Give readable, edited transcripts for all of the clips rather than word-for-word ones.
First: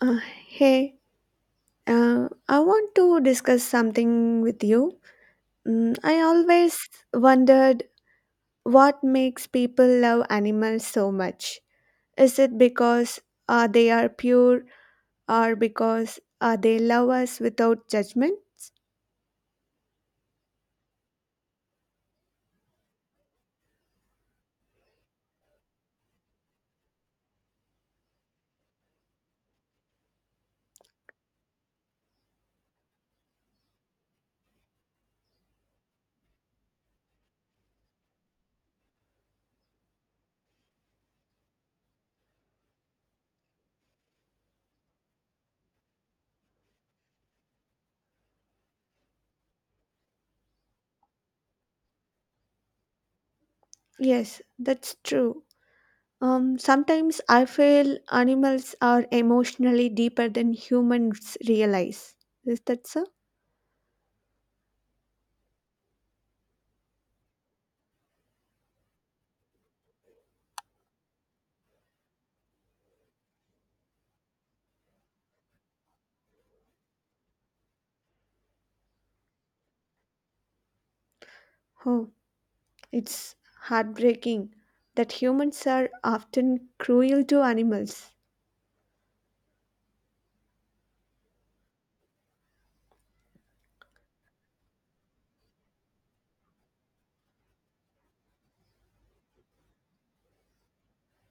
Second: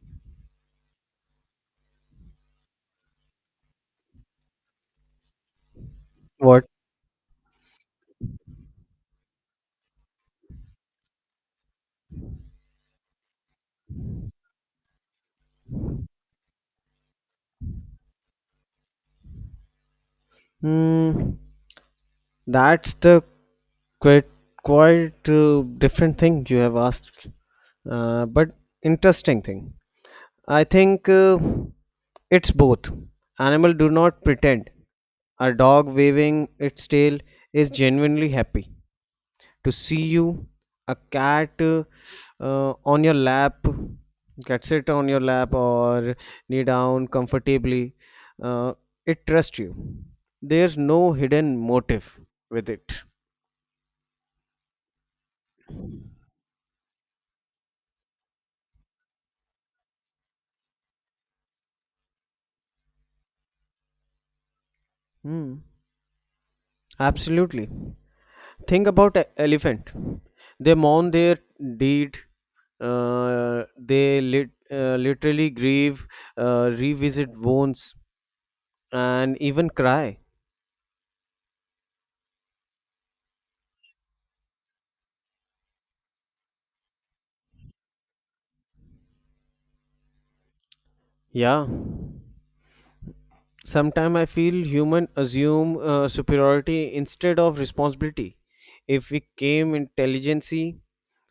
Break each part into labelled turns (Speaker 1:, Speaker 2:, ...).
Speaker 1: Uh, Hey, I want to discuss something with you. I
Speaker 2: What?
Speaker 1: always wondered what makes people love animals so much. Is it because they are pure or because they love us without judgment?
Speaker 2: Mm, that's the quite quite different thing you have asked, but interesting thing. I think it's both. Animal do not pretend. A dog waving its tail is genuinely happy to see you. A cat on your lap, cat sit on your lap or knee down comfortably, uh, it trusts you. There's no hidden motive with it.
Speaker 1: Yes, that's true. Sometimes I feel animals are emotionally deeper than humans realize. Is that so?
Speaker 2: Hmm, absolutely. Think about a elephant. They mourn their deed. They literally grieve, revisit wounds and even cry.
Speaker 1: Huh. It's heartbreaking that humans are often cruel to animals.
Speaker 2: Yeah. Sometimes I feel human assume superiority instead of responsibility. If we came intelligence,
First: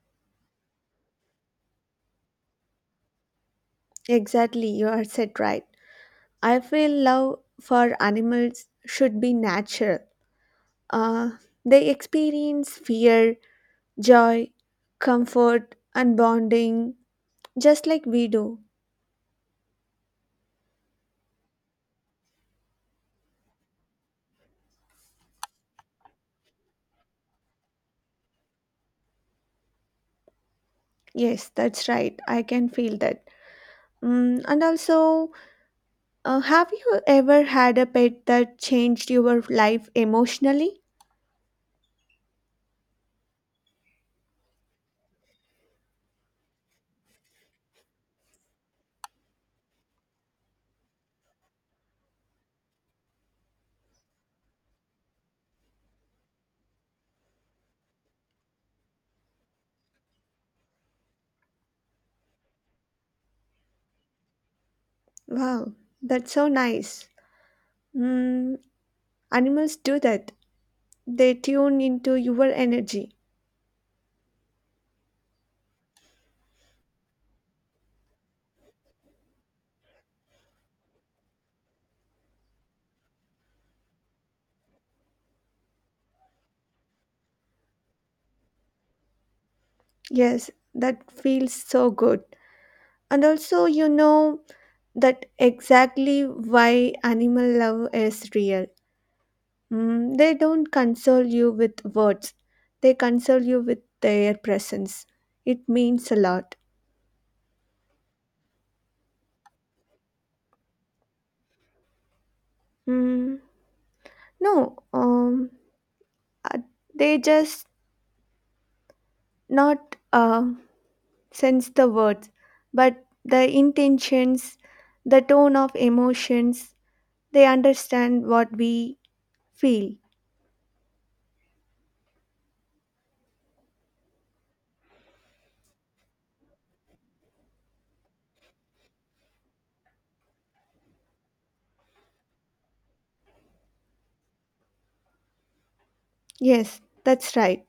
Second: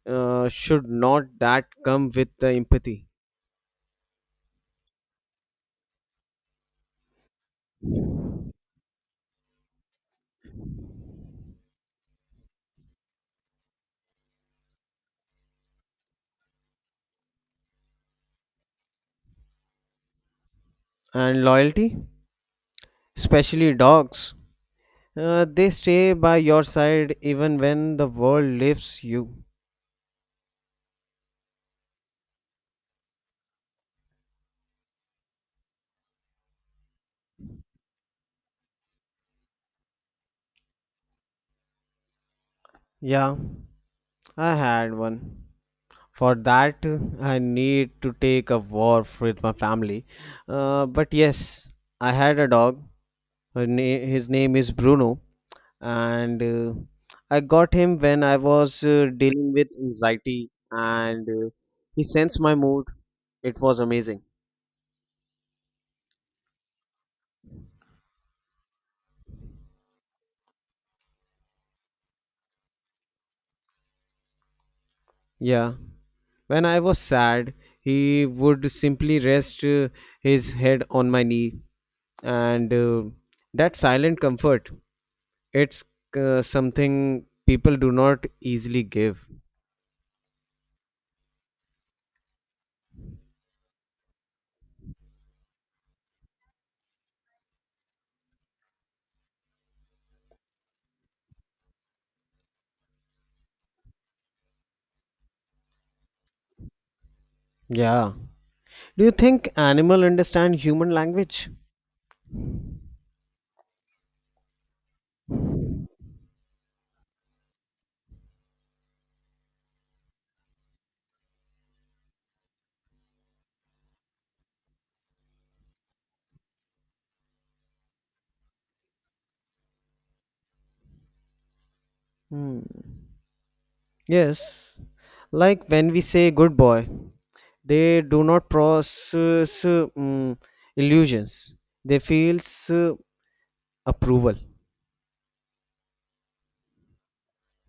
Speaker 2: should not that come with the empathy
Speaker 1: Exactly, you are said right. I feel love for animals should be natural. Uh, they experience fear, joy, comfort, and bonding just like we do.
Speaker 2: and loyalty? Especially dogs, they stay by your side even when the world leaves you.
Speaker 1: Yes, that's right. I can feel that. And also, have you ever had a pet that changed your life emotionally?
Speaker 2: Yeah, I had one. For that, I need to take a walk with my family. But yes, I had a dog. His name is Bruno, and I got him when I was dealing with anxiety, and he sensed my mood. It was amazing.
Speaker 1: Wow, that's so nice. Mm, Animals do that. They tune into your energy.
Speaker 2: Yeah. When I was sad, he would simply rest his head on my knee, and that silent comfort, it's something people do not easily give.
Speaker 1: Yes, that feels so good. And also, you know that exactly why animal love is real. They don't console you with words, they console you with their presence. It means a lot.
Speaker 2: Yeah. Do you think animal understand human language?
Speaker 1: Mm, no, uh, they just not sense the words, but the intentions, the tone of emotions, they understand what we feel.
Speaker 2: Hmm. Yes. Like when we say good boy, they do not process illusions. They feels uh, approval.
Speaker 1: Yes, that's right.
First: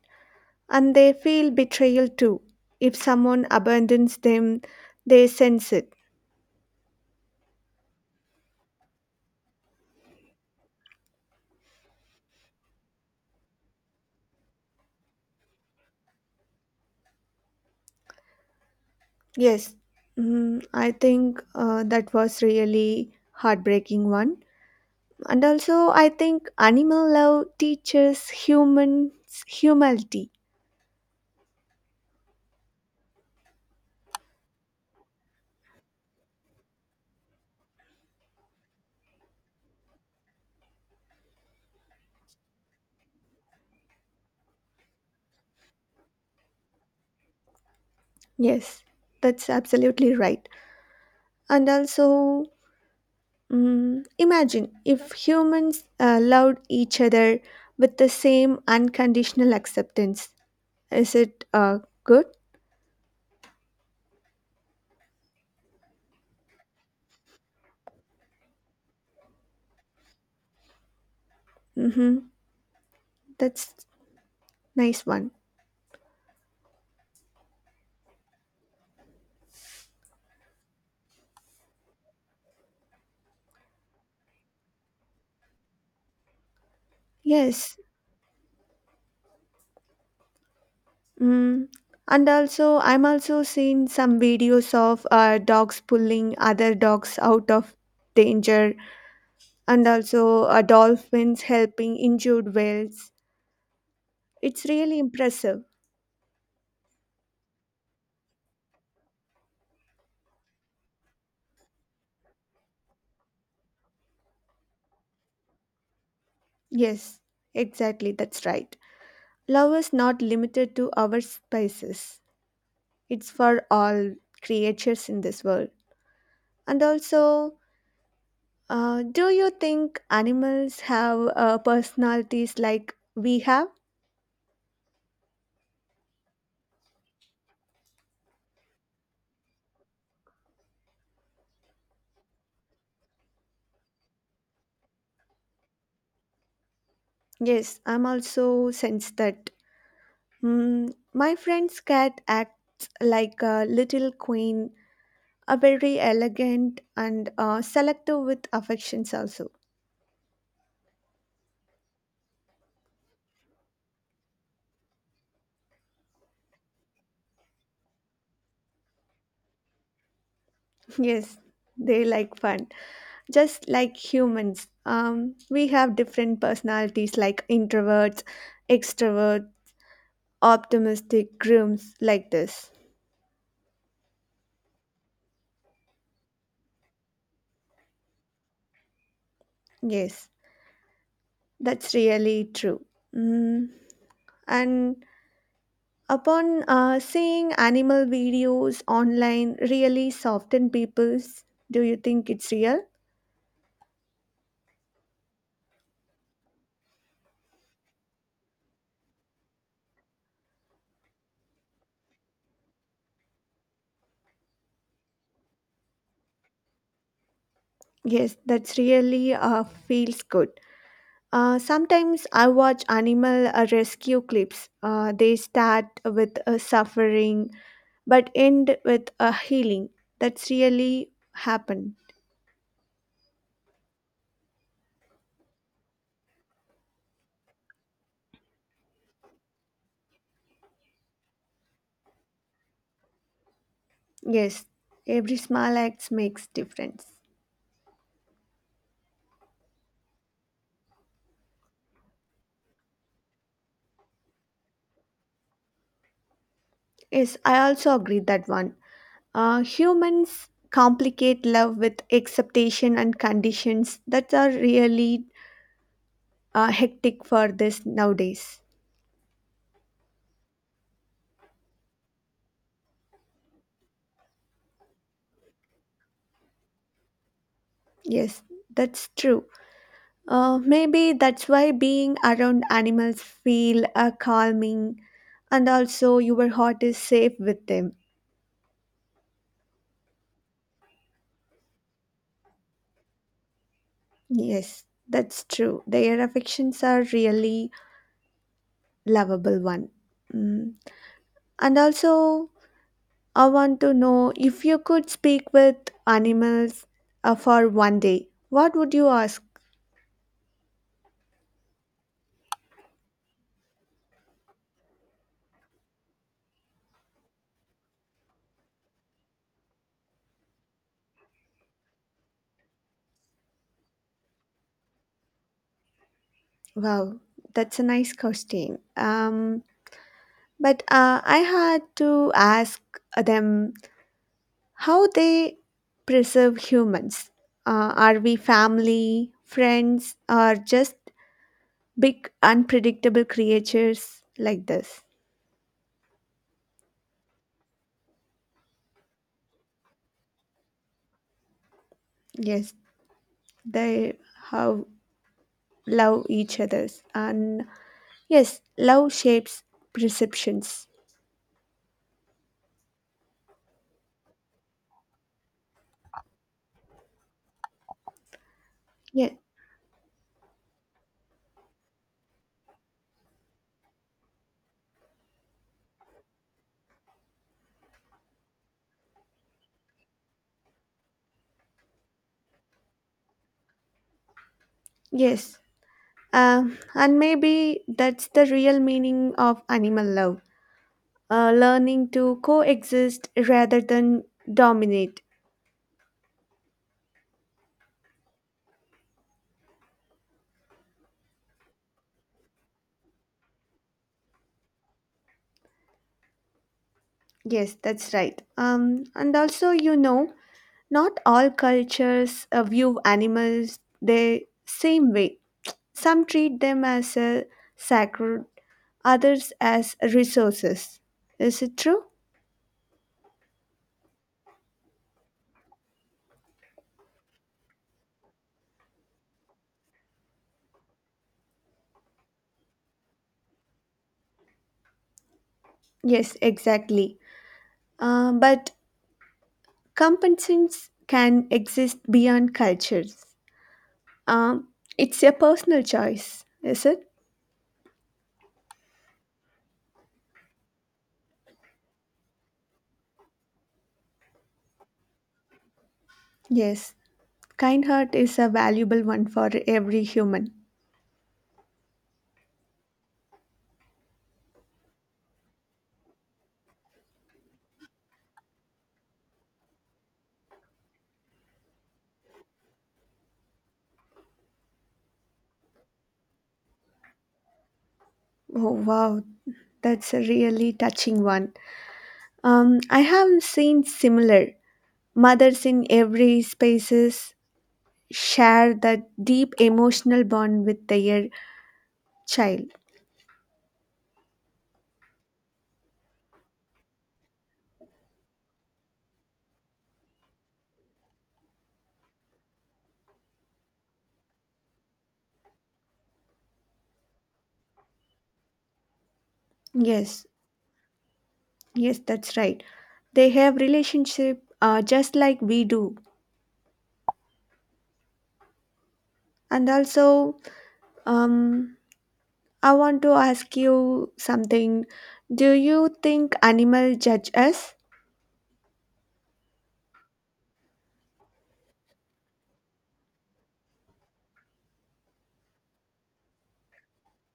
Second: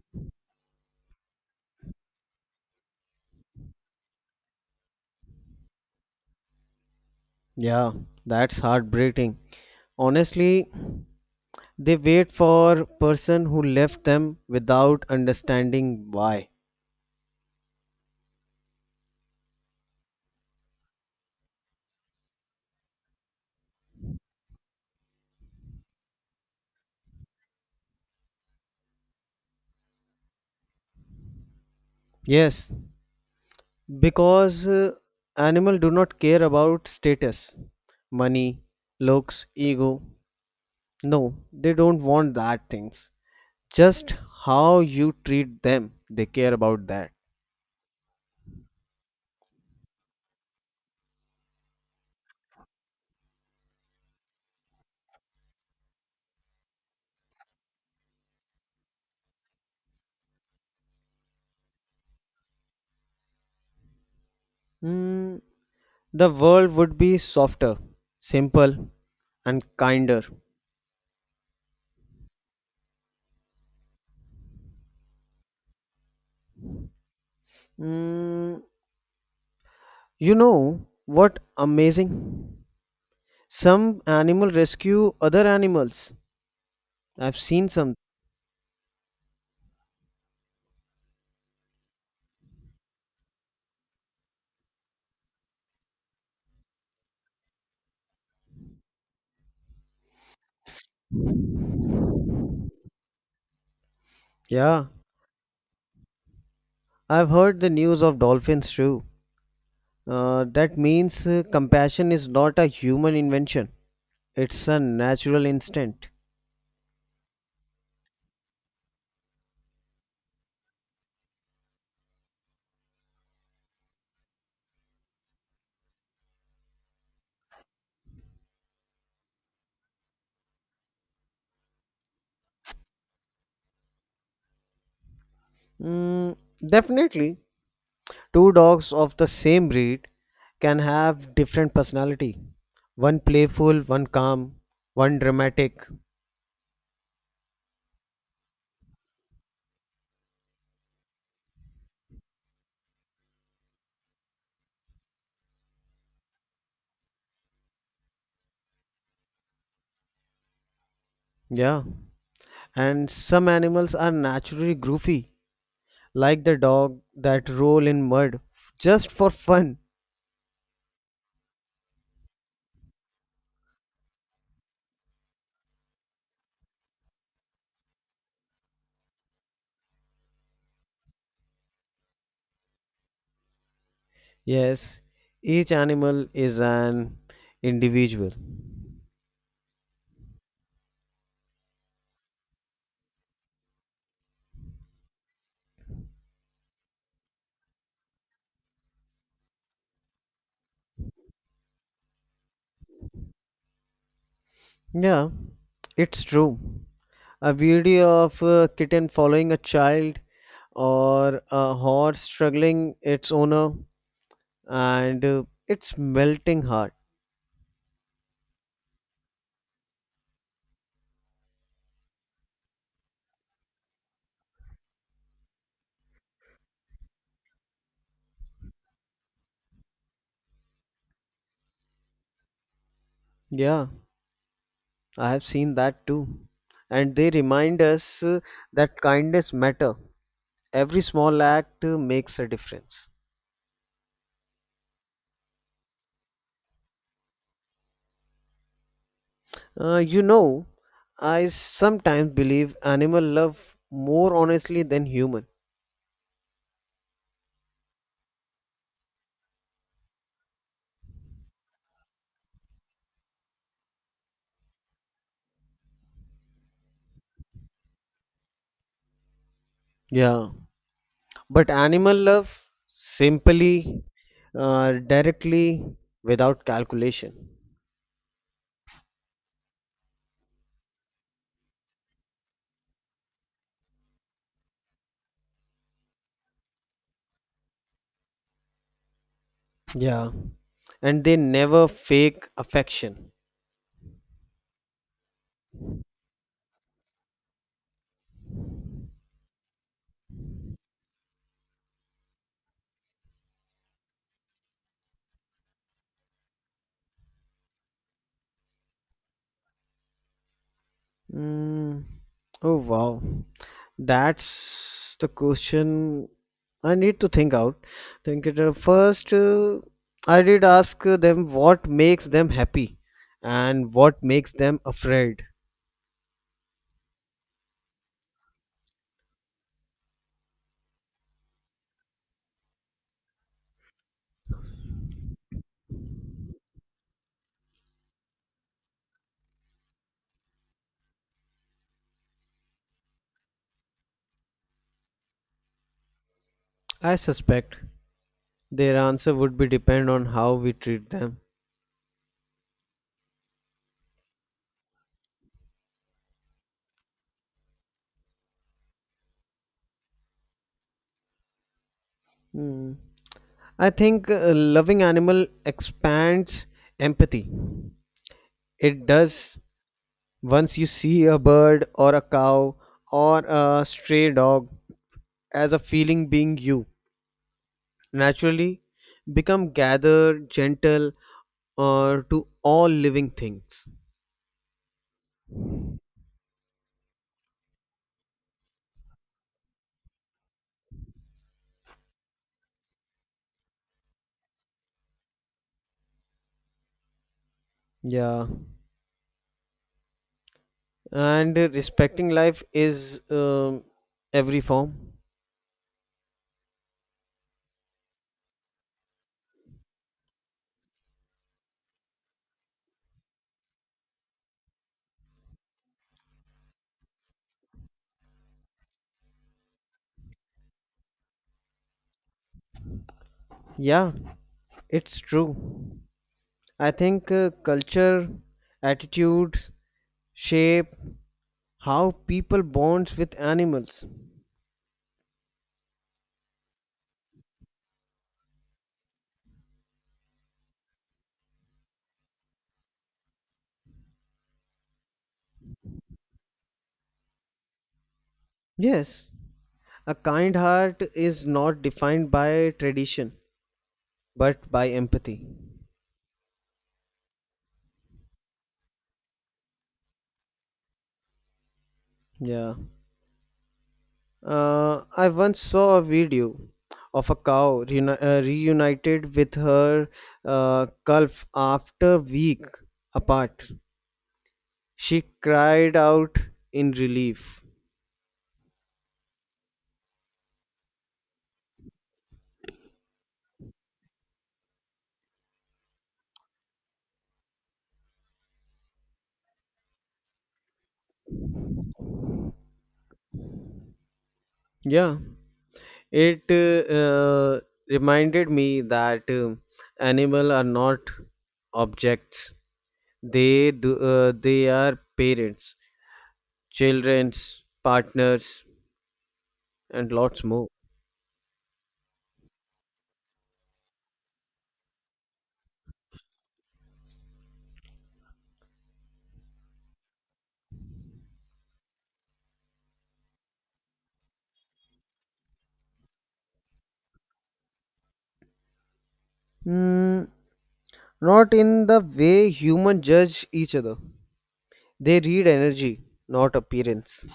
Speaker 1: And they feel betrayal too. If someone abandons them, they sense it.
Speaker 2: Yeah, that's heartbreaking, honestly. They wait for person who left them without understanding why.
Speaker 1: Yes, I think that was really heartbreaking one. And also, I think animal love teaches humans humility.
Speaker 2: Yes, because animal do not care about status, money, looks, ego. No, they don't want that things. Just how you treat them, they care about that.
Speaker 1: Yes, that's absolutely right. And also, imagine if humans loved each other with the same unconditional acceptance. Is it good?
Speaker 2: Hmm, the world would be softer, simple, and kinder.
Speaker 1: Mm-hmm. That's nice one.
Speaker 2: Mm, you know what amazing? Some animal rescue other animals. I've seen
Speaker 1: Yes.
Speaker 2: some.
Speaker 1: Mm. And also, I'm also seeing some videos of dogs pulling other dogs out of danger, and also dolphins helping injured whales. It's
Speaker 2: Yeah,
Speaker 1: really impressive.
Speaker 2: I've heard the news of dolphins too. That means compassion is not a human invention, it's a natural instinct.
Speaker 1: Yes, exactly. That's right. Love is not limited to our spaces. It's for all creatures in this world. And also, do you think animals have personalities like we have?
Speaker 2: Mm, definitely. Two dogs of the same breed can have different personality. One playful, one calm, one dramatic.
Speaker 1: Yes, I'm also sensed that. My friend's cat acts like a little queen, a very elegant and selective with affections also.
Speaker 2: Yeah. And some animals are naturally goofy, like the dog that roll in mud just for fun.
Speaker 1: Yes, they like fun, just like humans. We have different personalities like introverts, extroverts optimistic grooms like this.
Speaker 2: Yes, each animal is an individual.
Speaker 1: Yes, that's really true. Mm. And upon seeing animal videos online, really soften people's. Do you think it's real?
Speaker 2: Yeah, it's true. A video of a kitten following a child or a horse struggling its owner, and it's melting heart.
Speaker 1: Yes, that's really feels good. Sometimes I watch animal rescue clips. They start with suffering but end with a healing. That's really happened.
Speaker 2: Yeah, I have seen that too. And they remind us that kindness matter. Every small act makes a difference.
Speaker 1: Yes, every small act makes difference.
Speaker 2: You know, I sometimes believe animal love more honestly than human.
Speaker 1: Yes, I also agree that one. Humans complicate love with acceptation and conditions that are really hectic for this nowadays.
Speaker 2: Yeah. But animal love simply, directly, without calculation.
Speaker 1: Yes, that's true. Maybe that's why being around animals feel calming, and also your heart is safe with them.
Speaker 2: Yeah. And they never fake affection.
Speaker 1: Yes, that's true. Their affections are really lovable one. Mm. And also, I want to know if you could speak with animals for one day, what would you ask?
Speaker 2: Mm, oh wow, that's the question I need to think out. Think it first. I did ask them what makes them happy and what makes them afraid.
Speaker 1: Wow, that's a nice question. But I had to ask them how they preserve humans. Are we family, friends, or just big unpredictable creatures like this?
Speaker 2: I suspect their answer would be depend on how we treat them.
Speaker 1: Yes, they how love each others and yes, love shapes perceptions.
Speaker 2: Hmm. I think loving animal expands empathy. It
Speaker 1: Yeah.
Speaker 2: does. Once you see a bird or a cow or a stray dog as a feeling being, you naturally become gathered gentle or to all living things.
Speaker 1: Yes. And maybe that's the real meaning of animal love learning to coexist rather than dominate.
Speaker 2: Yeah, and respecting life is every form.
Speaker 1: Yes, that's right. And also, not all cultures view animals the same way. Some treat them as a sacred, others as resources. Is it true?
Speaker 2: Yeah, it's true. I think culture attitudes shape how people bonds with animals.
Speaker 1: Yes, exactly. But compensations can exist beyond cultures. Um, it's a personal choice, is it?
Speaker 2: Yes, a kind heart is not defined by tradition but by empathy.
Speaker 1: Yes. Kind heart is a valuable one for every human.
Speaker 2: Yeah. I once saw a video of a cow reunited with her calf after week apart. She cried out in relief.
Speaker 1: Oh, wow. That's a really touching one. I have seen similar. Mothers in every spaces share that deep emotional bond with their child.
Speaker 2: Yeah, it reminded me that animals are not objects. They do, they are parents, childrens, partners, and
Speaker 1: Yes,
Speaker 2: lots more.
Speaker 1: yes, that's right. They have relationship just like we do. And also, Um, I want to ask you something. Do you think animals judge us?
Speaker 2: Hmm, not in the way humans judge each other. They read energy, not appearance.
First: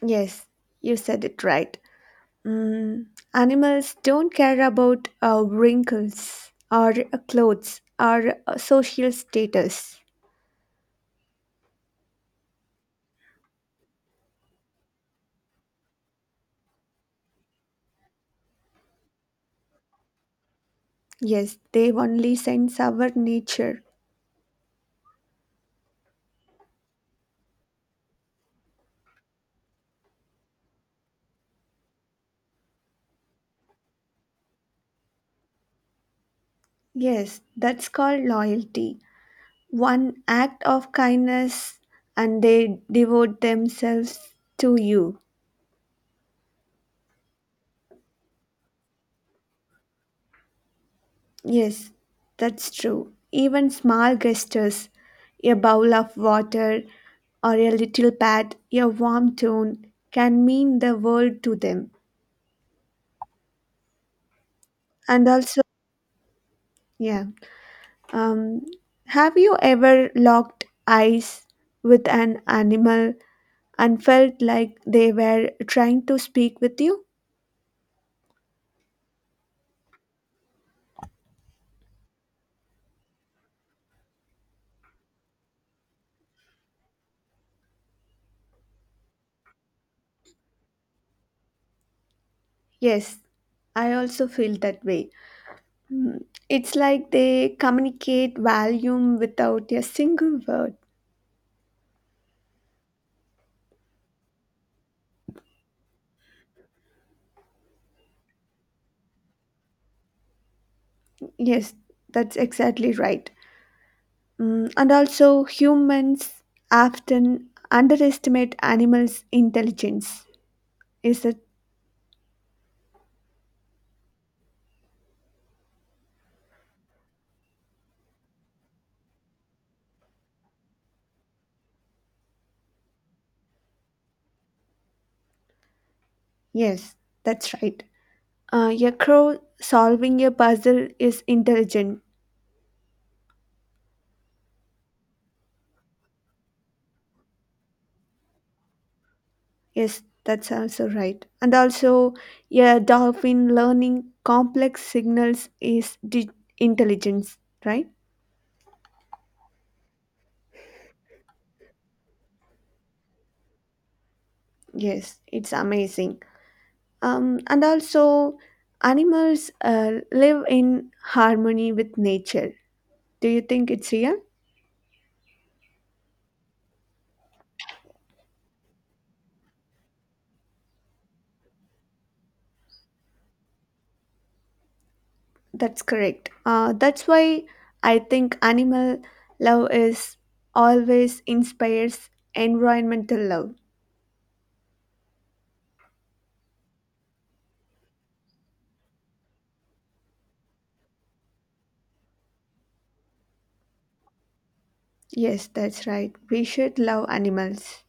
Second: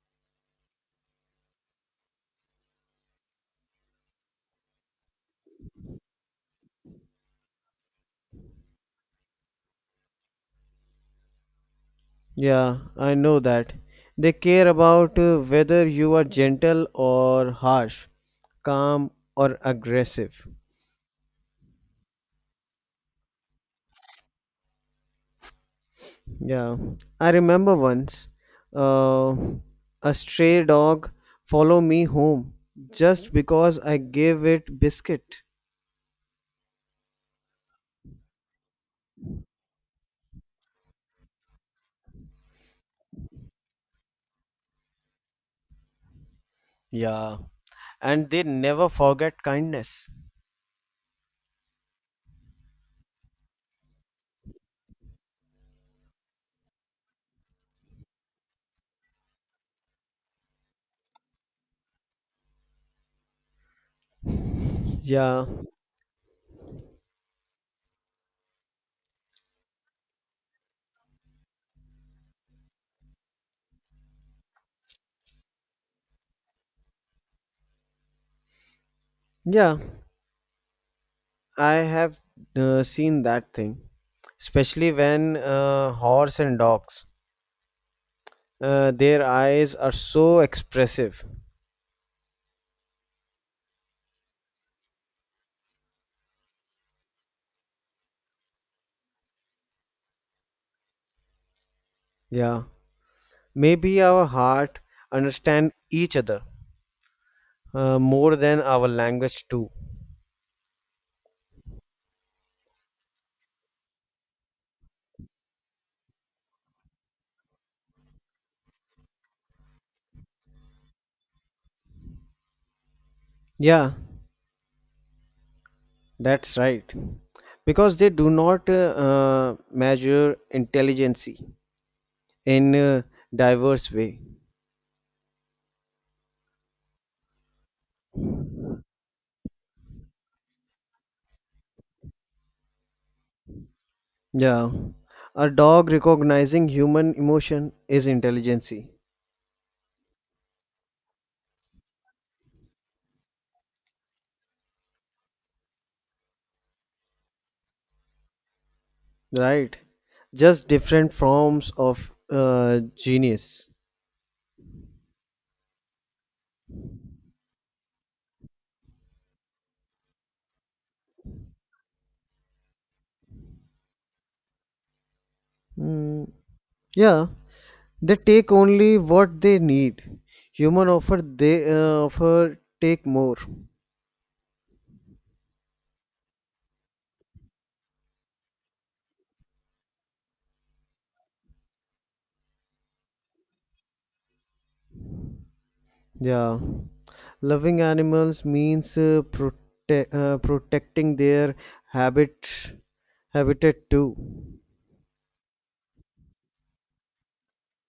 Speaker 1: Yes, you said it right. Mm, animals don't care about wrinkles or clothes or social status.
Speaker 2: Yeah, I know that. They care about whether you are gentle or harsh, calm or aggressive.
Speaker 1: Yes, they only sense our nature.
Speaker 2: Yeah, I remember once, uh, a stray dog followed me home just because I gave it biscuit.
Speaker 1: Yes, that's called loyalty. One act of kindness and they devote themselves to you.
Speaker 2: Yeah, and they never forget kindness.
Speaker 1: Yes, that's true. Even small gestures, a bowl of water or a little pat, a warm tone can mean the world to them. And
Speaker 2: Yeah,
Speaker 1: also, yeah. Um, have you ever locked eyes with an animal and felt like they were trying to speak with you?
Speaker 2: yeah. I have seen that thing, especially when horse and dogs, their eyes are so expressive.
Speaker 1: Yes, I also feel that way. It's like they communicate volume without a single word.
Speaker 2: Yeah, maybe our heart understand each other more than our language too.
Speaker 1: Yes, that's exactly right. And also, humans often underestimate animals' intelligence. Is it?
Speaker 2: Yeah, that's right. Because they do not measure intelligence in a diverse way.
Speaker 1: Yes, that's right. A crow solving a puzzle is intelligent.
Speaker 2: Yeah, a dog recognizing human emotion is intelligence.
Speaker 1: Yes, that's also right. And also, a dolphin learning complex signals is intelligence, right?
Speaker 2: Right. Just different forms of genius.
Speaker 1: Yes, it's amazing. And also, animals live in harmony with nature. Do you think it's real?
Speaker 2: Mm, yeah, they take only what they need. Human offer, they offer take more.
Speaker 1: That's correct. That's why I think animal love is always inspires environmental love.
Speaker 2: Yeah, loving animals means protecting their habit habitat too.
Speaker 1: Yes, that's right. We should love animals.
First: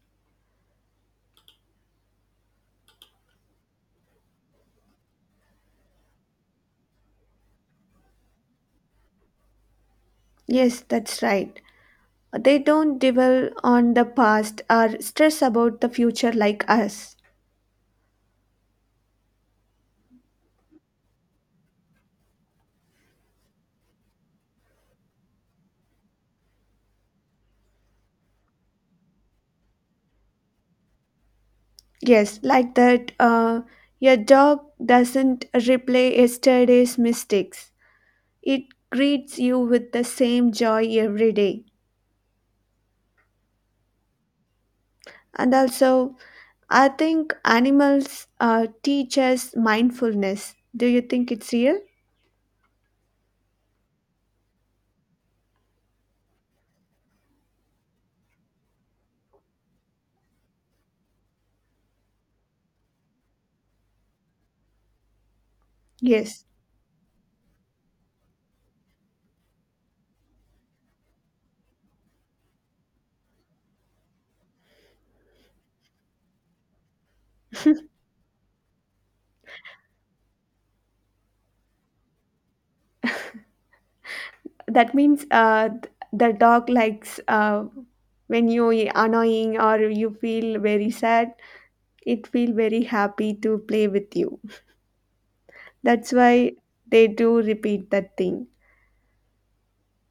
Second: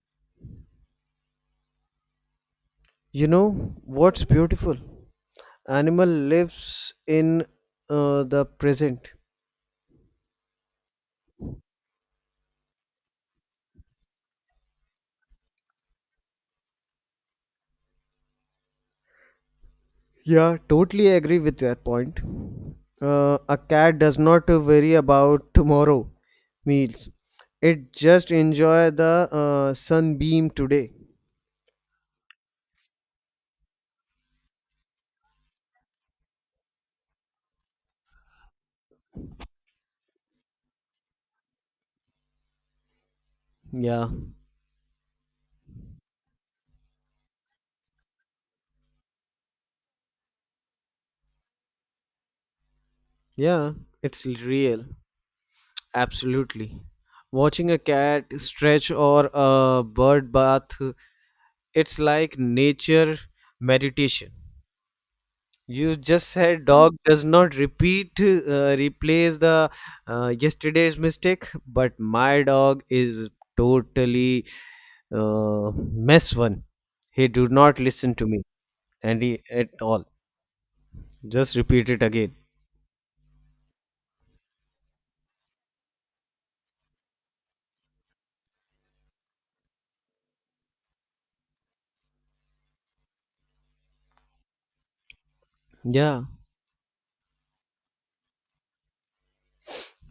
Speaker 2: You know what's beautiful? Animal lives in the present.
Speaker 1: Yes, that's right. They don't dwell on the past or stress about the future like us.
Speaker 2: Yeah, totally agree with that point. A cat does not worry about tomorrow meals. It just enjoy the sunbeam today.
Speaker 1: Yes, like that, your dog doesn't replay yesterday's mistakes. It greets you with the same joy every day.
Speaker 2: Yeah,
Speaker 1: And also, I think animals teach us mindfulness. Do you think it's real?
Speaker 2: yeah, it's real. Absolutely. Watching a cat stretch or a bird bath, it's like nature meditation. You just
Speaker 1: Yes.
Speaker 2: said dog does not repeat, replace the yesterday's mistake, but my dog is totally mess one. He do not listen to me and he at all. Just repeat it again.
Speaker 1: That means the dog likes when you are annoying or you feel very sad, it feel very happy to play with you. That's
Speaker 2: Yeah,
Speaker 1: why they do repeat that thing.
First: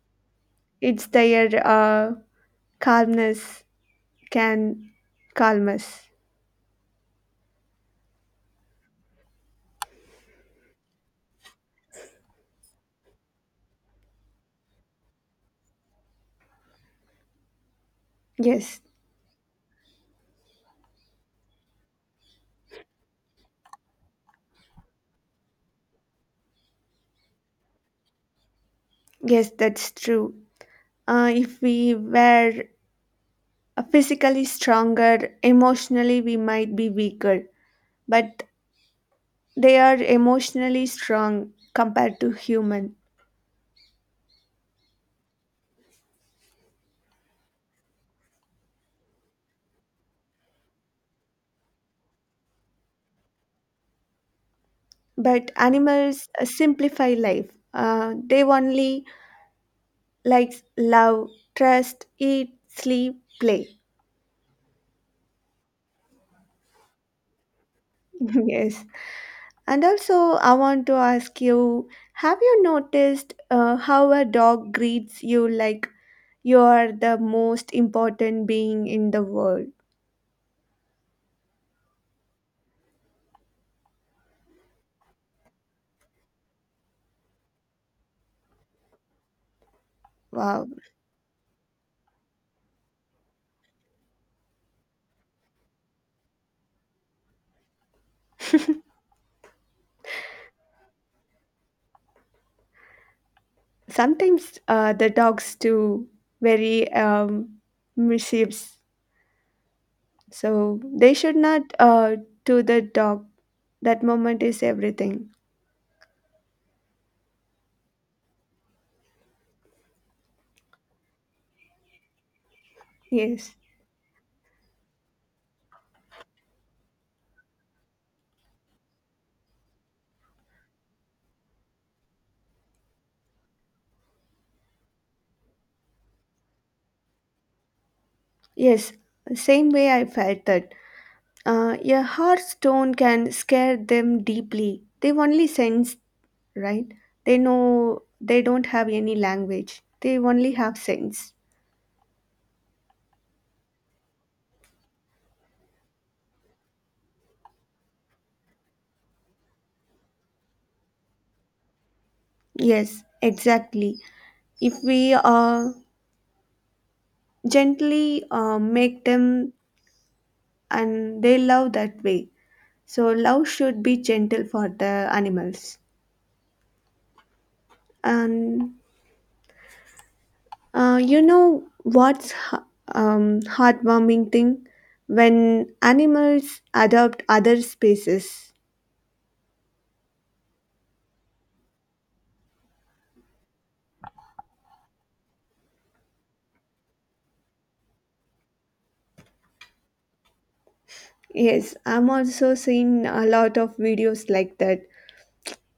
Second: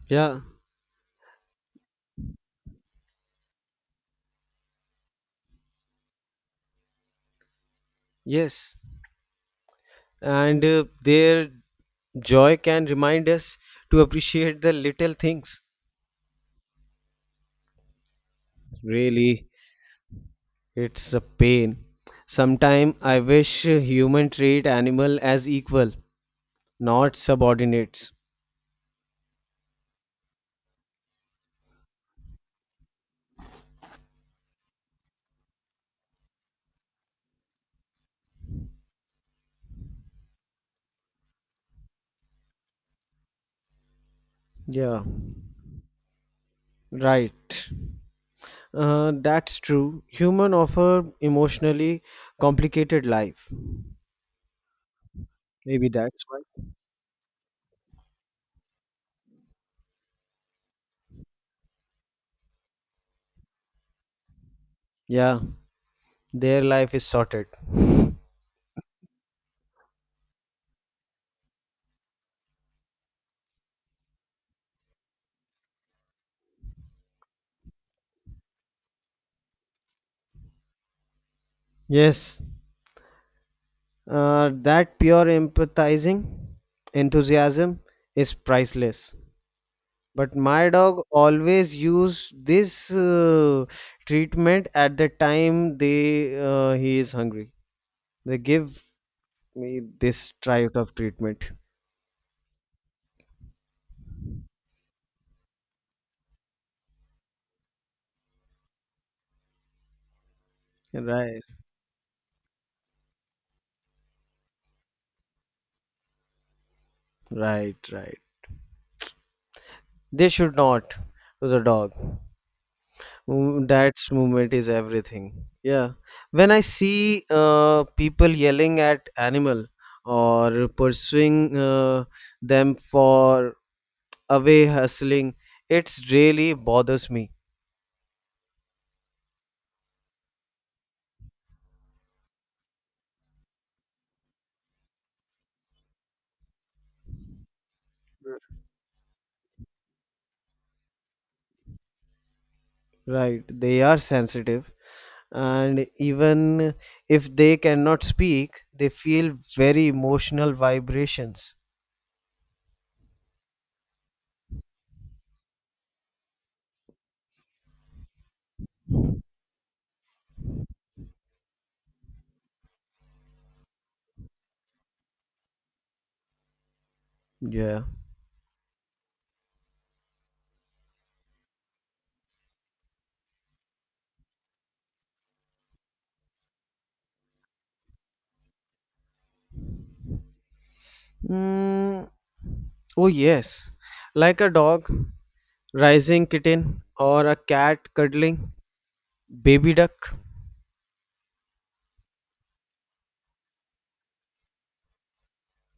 Speaker 2: yeah,
Speaker 1: It's their calmness can calm us.
Speaker 2: yes. And their joy can remind us to appreciate the little things.
Speaker 1: Yes,
Speaker 2: Really, it's a pain. Sometime I wish human treat animal as equal, not subordinates.
Speaker 1: yes, that's true. If we were physically stronger, emotionally we might be weaker, but they are emotionally strong compared to human.
Speaker 2: Yeah, right. That's true. Human offer emotionally complicated life.
Speaker 1: But
Speaker 2: Maybe that's
Speaker 1: animals
Speaker 2: why.
Speaker 1: simplify life. They only like love, trust, eat, sleep, play.
Speaker 2: Yeah, their life is sorted.
Speaker 1: Yes. And also, I want to ask you have you noticed how a dog greets you like you are the most important being in the world?
Speaker 2: Yes, that pure empathizing enthusiasm is priceless. But my
Speaker 1: Wow.
Speaker 2: dog always use this treatment at the time they he is hungry. They give me this type of treatment.
Speaker 1: Sometimes the dogs do very mischiefs. So they should
Speaker 2: Right.
Speaker 1: not do the dog. That moment is everything.
Speaker 2: Right, right. They should not to the dog.
Speaker 1: Yes.
Speaker 2: Mm, that's movement is everything. Yeah. When I see people yelling at animal or pursuing them for away hustling, it's really bothers me.
Speaker 1: Yes. Same way I felt that. A harsh tone can scare them deeply. They only sense right? They know they don't have any language, they only have sense.
Speaker 2: Right. They are sensitive, and even if they cannot speak, they feel very emotional vibrations.
Speaker 1: Yes, exactly. If we gently make them and they love that way. So, love should be gentle for the animals.
Speaker 2: Yeah.
Speaker 1: And you know what's heartwarming thing? When animals adopt other species.
Speaker 2: Mm, oh yes. Like a dog rising kitten or a cat cuddling baby duck.
Speaker 1: Yes, I'm also seeing a lot of videos like that.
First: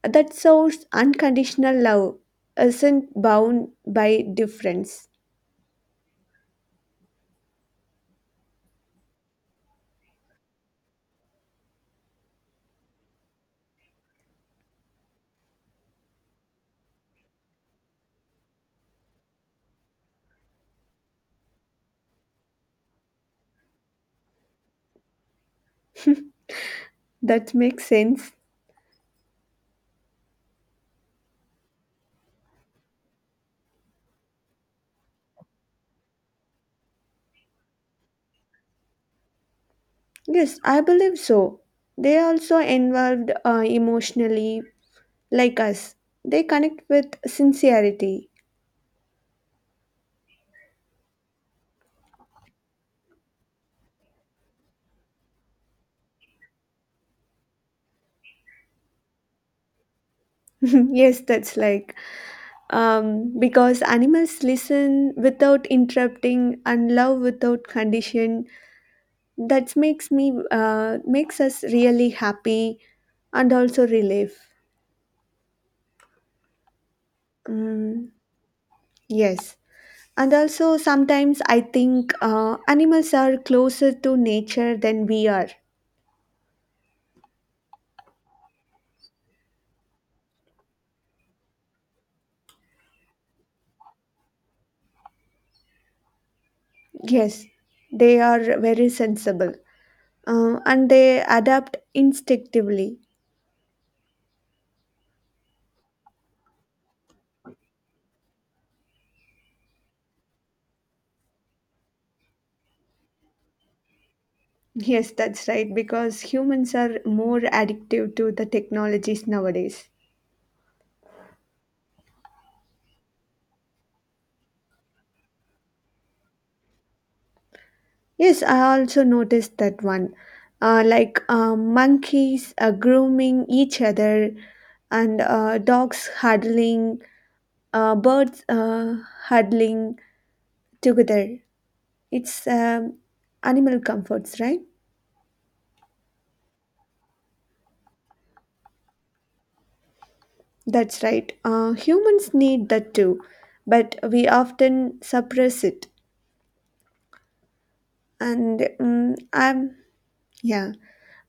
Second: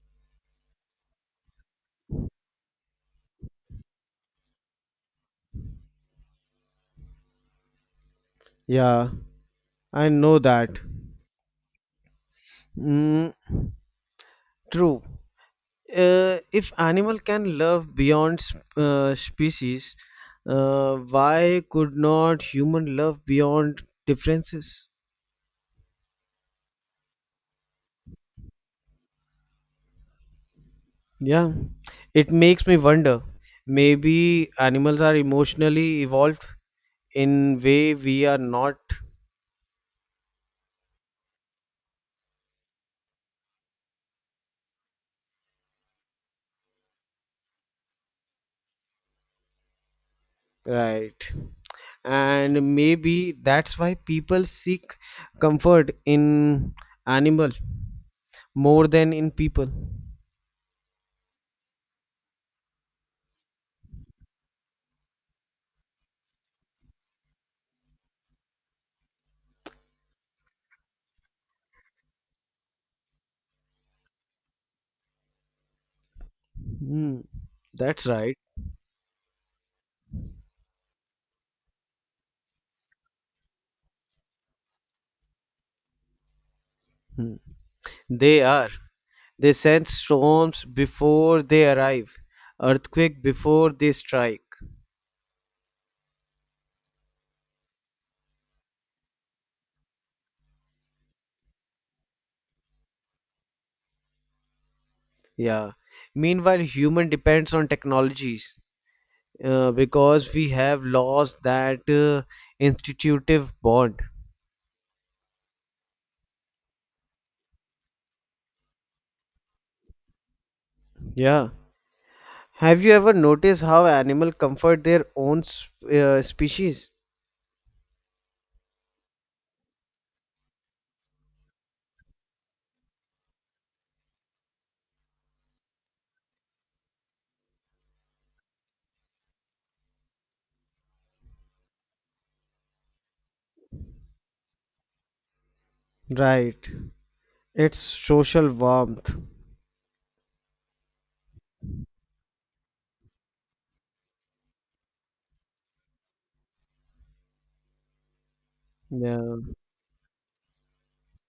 Speaker 1: That shows unconditional love isn't bound by difference.
Speaker 2: Yeah, I know that. Mm, true. If animal can love beyond species, why could not human love beyond differences?
Speaker 1: That makes sense.
Speaker 2: Yeah, it makes me wonder, maybe animals are emotionally evolved in way we are not.
Speaker 1: Yes, I believe so. They are also involved emotionally, like us. They connect with sincerity.
Speaker 2: Right. And maybe that's why people seek comfort in animal more than in people.
Speaker 1: Yes, that's like because animals listen without interrupting and love without condition. That makes me makes us really happy and also relief.
Speaker 2: Hmm. That's
Speaker 1: Mm,
Speaker 2: right.
Speaker 1: yes. And also, sometimes I think animals are closer to nature than we are.
Speaker 2: Hmm. They are. They sense storms before they arrive, earthquake before they strike.
Speaker 1: Yes, they are very sensible and they adapt instinctively.
Speaker 2: Yeah. Meanwhile, human depends on technologies because we have lost that institutive bond.
Speaker 1: Yes, that's right, because humans are more addictive to the technologies nowadays.
Speaker 2: Yeah. Have you ever noticed how animals comfort their own species?
Speaker 1: Yes, I also noticed that one. Like monkeys grooming each other, and dogs huddling, birds huddling together. It's animal comforts, right?
Speaker 2: Right. It's social warmth.
Speaker 1: That's right. Humans need that too, but we often suppress it. And
Speaker 2: Yeah.
Speaker 1: yeah,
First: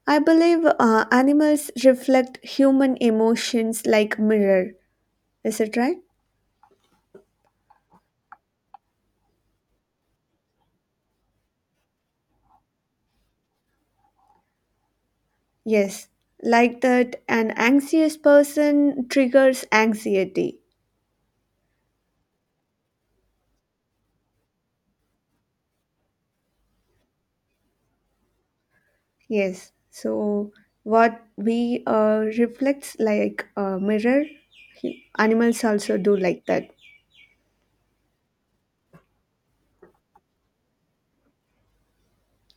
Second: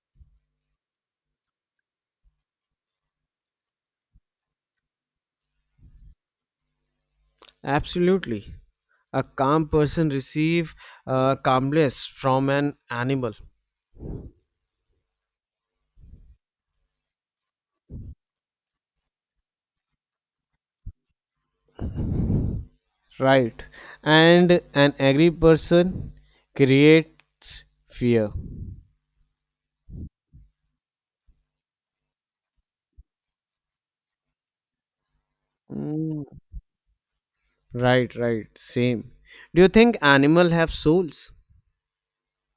Speaker 1: I believe animals reflect human emotions like mirror. Is it right?
Speaker 2: Absolutely. A calm person receive calmness from an animal.
Speaker 1: Yes, like that. An anxious person triggers anxiety.
Speaker 2: Right. And an angry person creates fear.
Speaker 1: Yes. So what we reflects like a mirror, hu- animals also do
Speaker 2: Mm.
Speaker 1: like that.
Speaker 2: Right, right. Same. Do you think animals have souls?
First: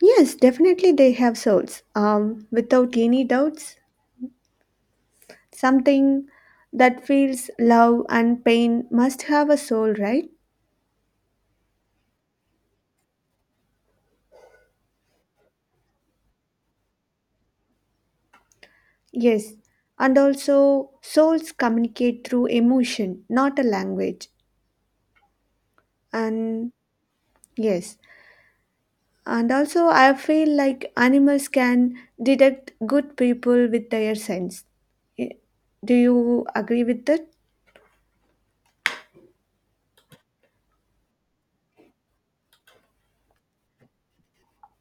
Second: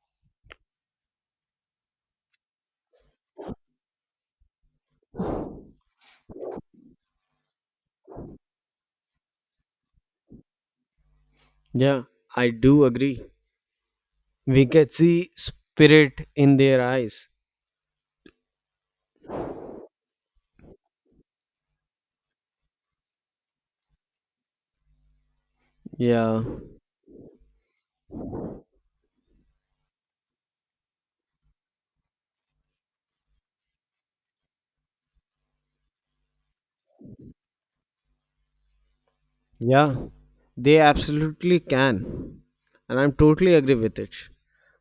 Speaker 1: Yes, definitely they have souls, without any doubts. Something that feels love and pain must have a soul, right?
Speaker 2: Yeah, I do agree. We can see spirit in their eyes.
Speaker 1: Yes, and also souls communicate through emotion, not a language.
Speaker 2: Yeah,
Speaker 1: And yes, and also I feel like animals can detect good people with their sense. Eh, Do you agree with that?
Speaker 2: yeah, they absolutely can, and I'm totally agree with it.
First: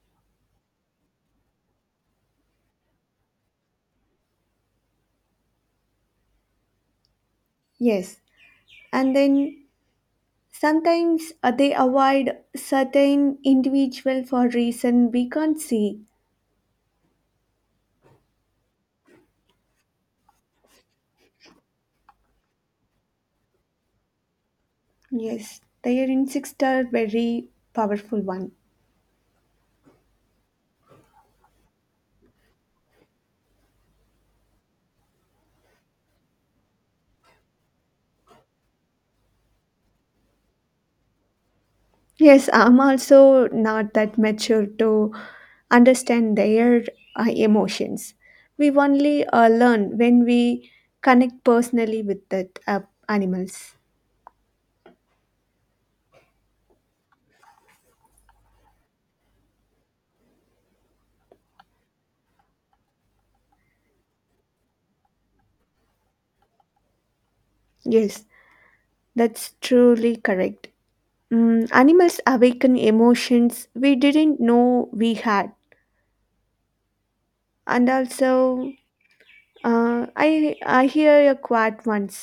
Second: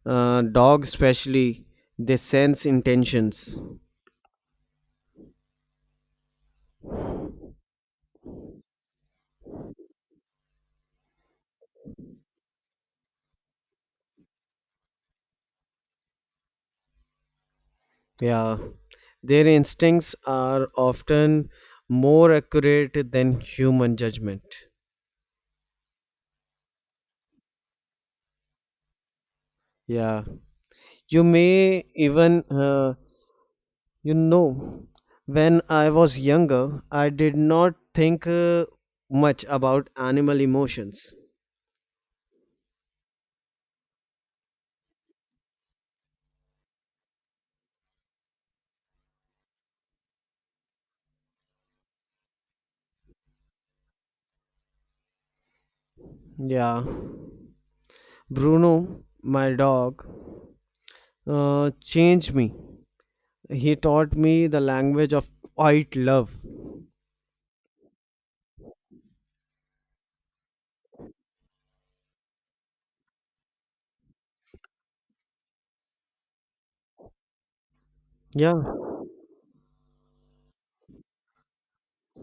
Speaker 2: Dogs, especially, they sense intentions.
Speaker 1: Yes, and then sometimes they avoid certain individual for reason we can't see.
Speaker 2: Yeah, their instincts are often more accurate than human judgment.
Speaker 1: Yes, their instincts are very powerful one.
Speaker 2: Yeah, you may even, you know, when I was younger, I did not think much about animal emotions.
Speaker 1: Yes, I'm also not that mature to understand their emotions. We only learn when we connect personally with that animals.
Speaker 2: Yeah. Bruno, my dog, changed me. He taught me the language of quiet love.
Speaker 1: Yes, that's truly correct. Animals awaken emotions we didn't know we had, and also.
Speaker 2: Yeah,
Speaker 1: I hear a quote once.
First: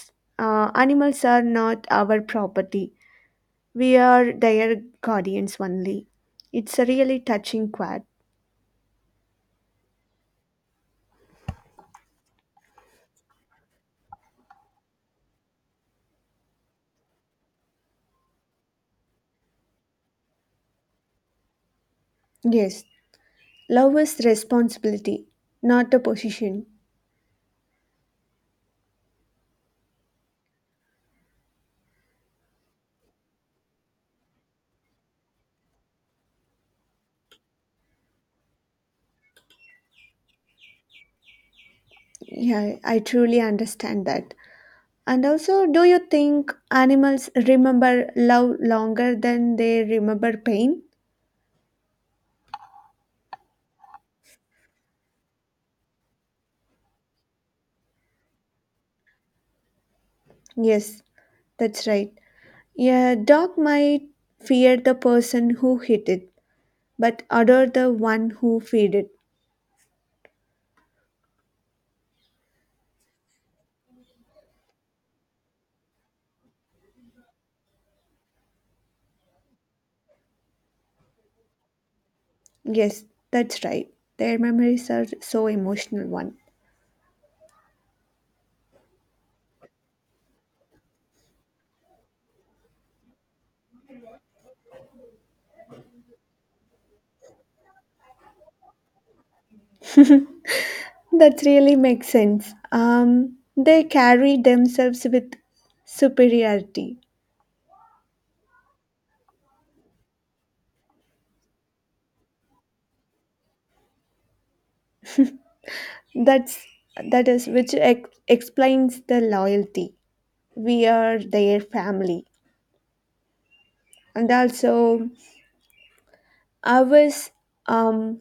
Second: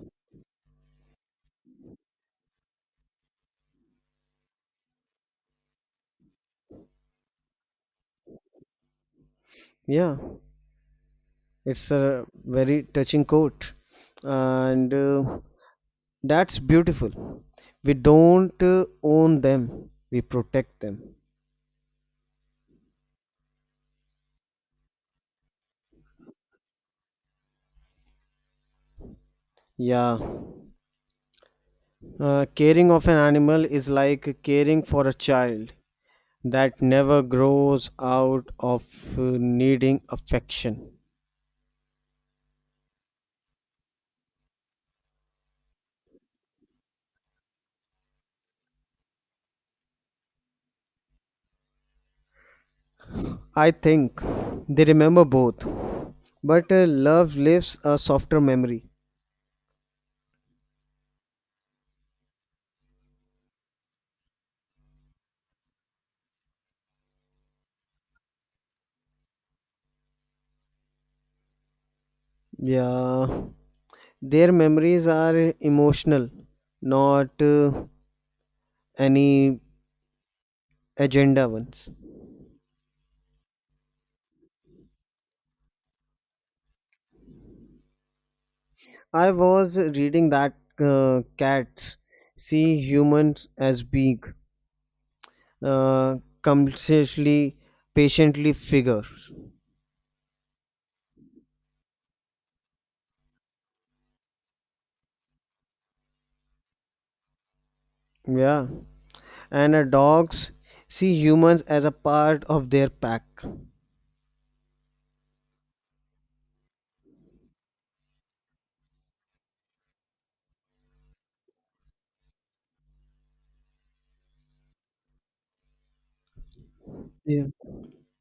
Speaker 1: Animals are not our property. We are their guardians only. It's a really touching quote.
Speaker 2: yeah. It's a very touching quote, and that's beautiful. We don't own them, we protect them.
Speaker 1: Yes, love is responsibility, not a position.
Speaker 2: Yeah. Caring of an animal is like caring for a child that never grows out of needing affection.
Speaker 1: Yeah, I truly understand that. And also, do you think animals remember love longer than they remember pain?
Speaker 2: I think they remember both, but love leaves a softer memory.
Speaker 1: Yes, that's right. Yeah, dog might fear the person who hit it but other the one who feed it.
Speaker 2: Yeah, their memories are emotional, not any agenda ones.
Speaker 1: Yes, that's right. Their memories are so emotional one.
Speaker 2: I was reading that cats see humans as being uh, consciously, patiently figures.
Speaker 1: That really makes sense. They carry themselves with superiority.
Speaker 2: Yeah, and dogs see humans as a part of their pack.
Speaker 1: That's that is which explains the loyalty. We are their family, and also ours. Um,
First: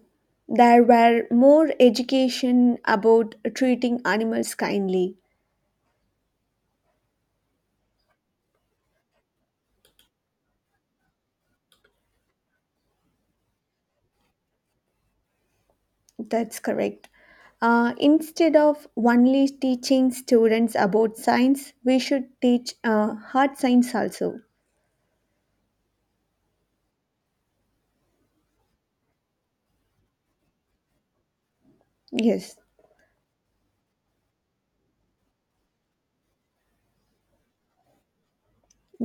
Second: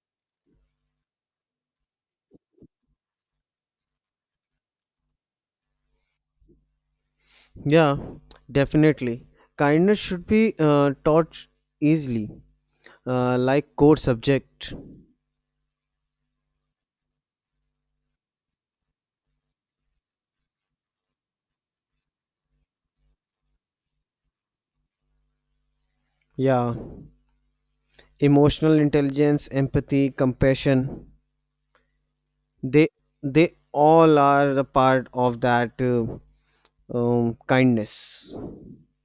Speaker 1: there were more education about treating animals kindly.
Speaker 2: Yeah, definitely. Kindness should be taught easily, like core subject.
Speaker 1: That's correct. Instead of only teaching students about science, we should teach hard science also.
Speaker 2: Yeah, emotional intelligence, empathy, compassion.
Speaker 1: Yes,
Speaker 2: They they all are a part of that kindness.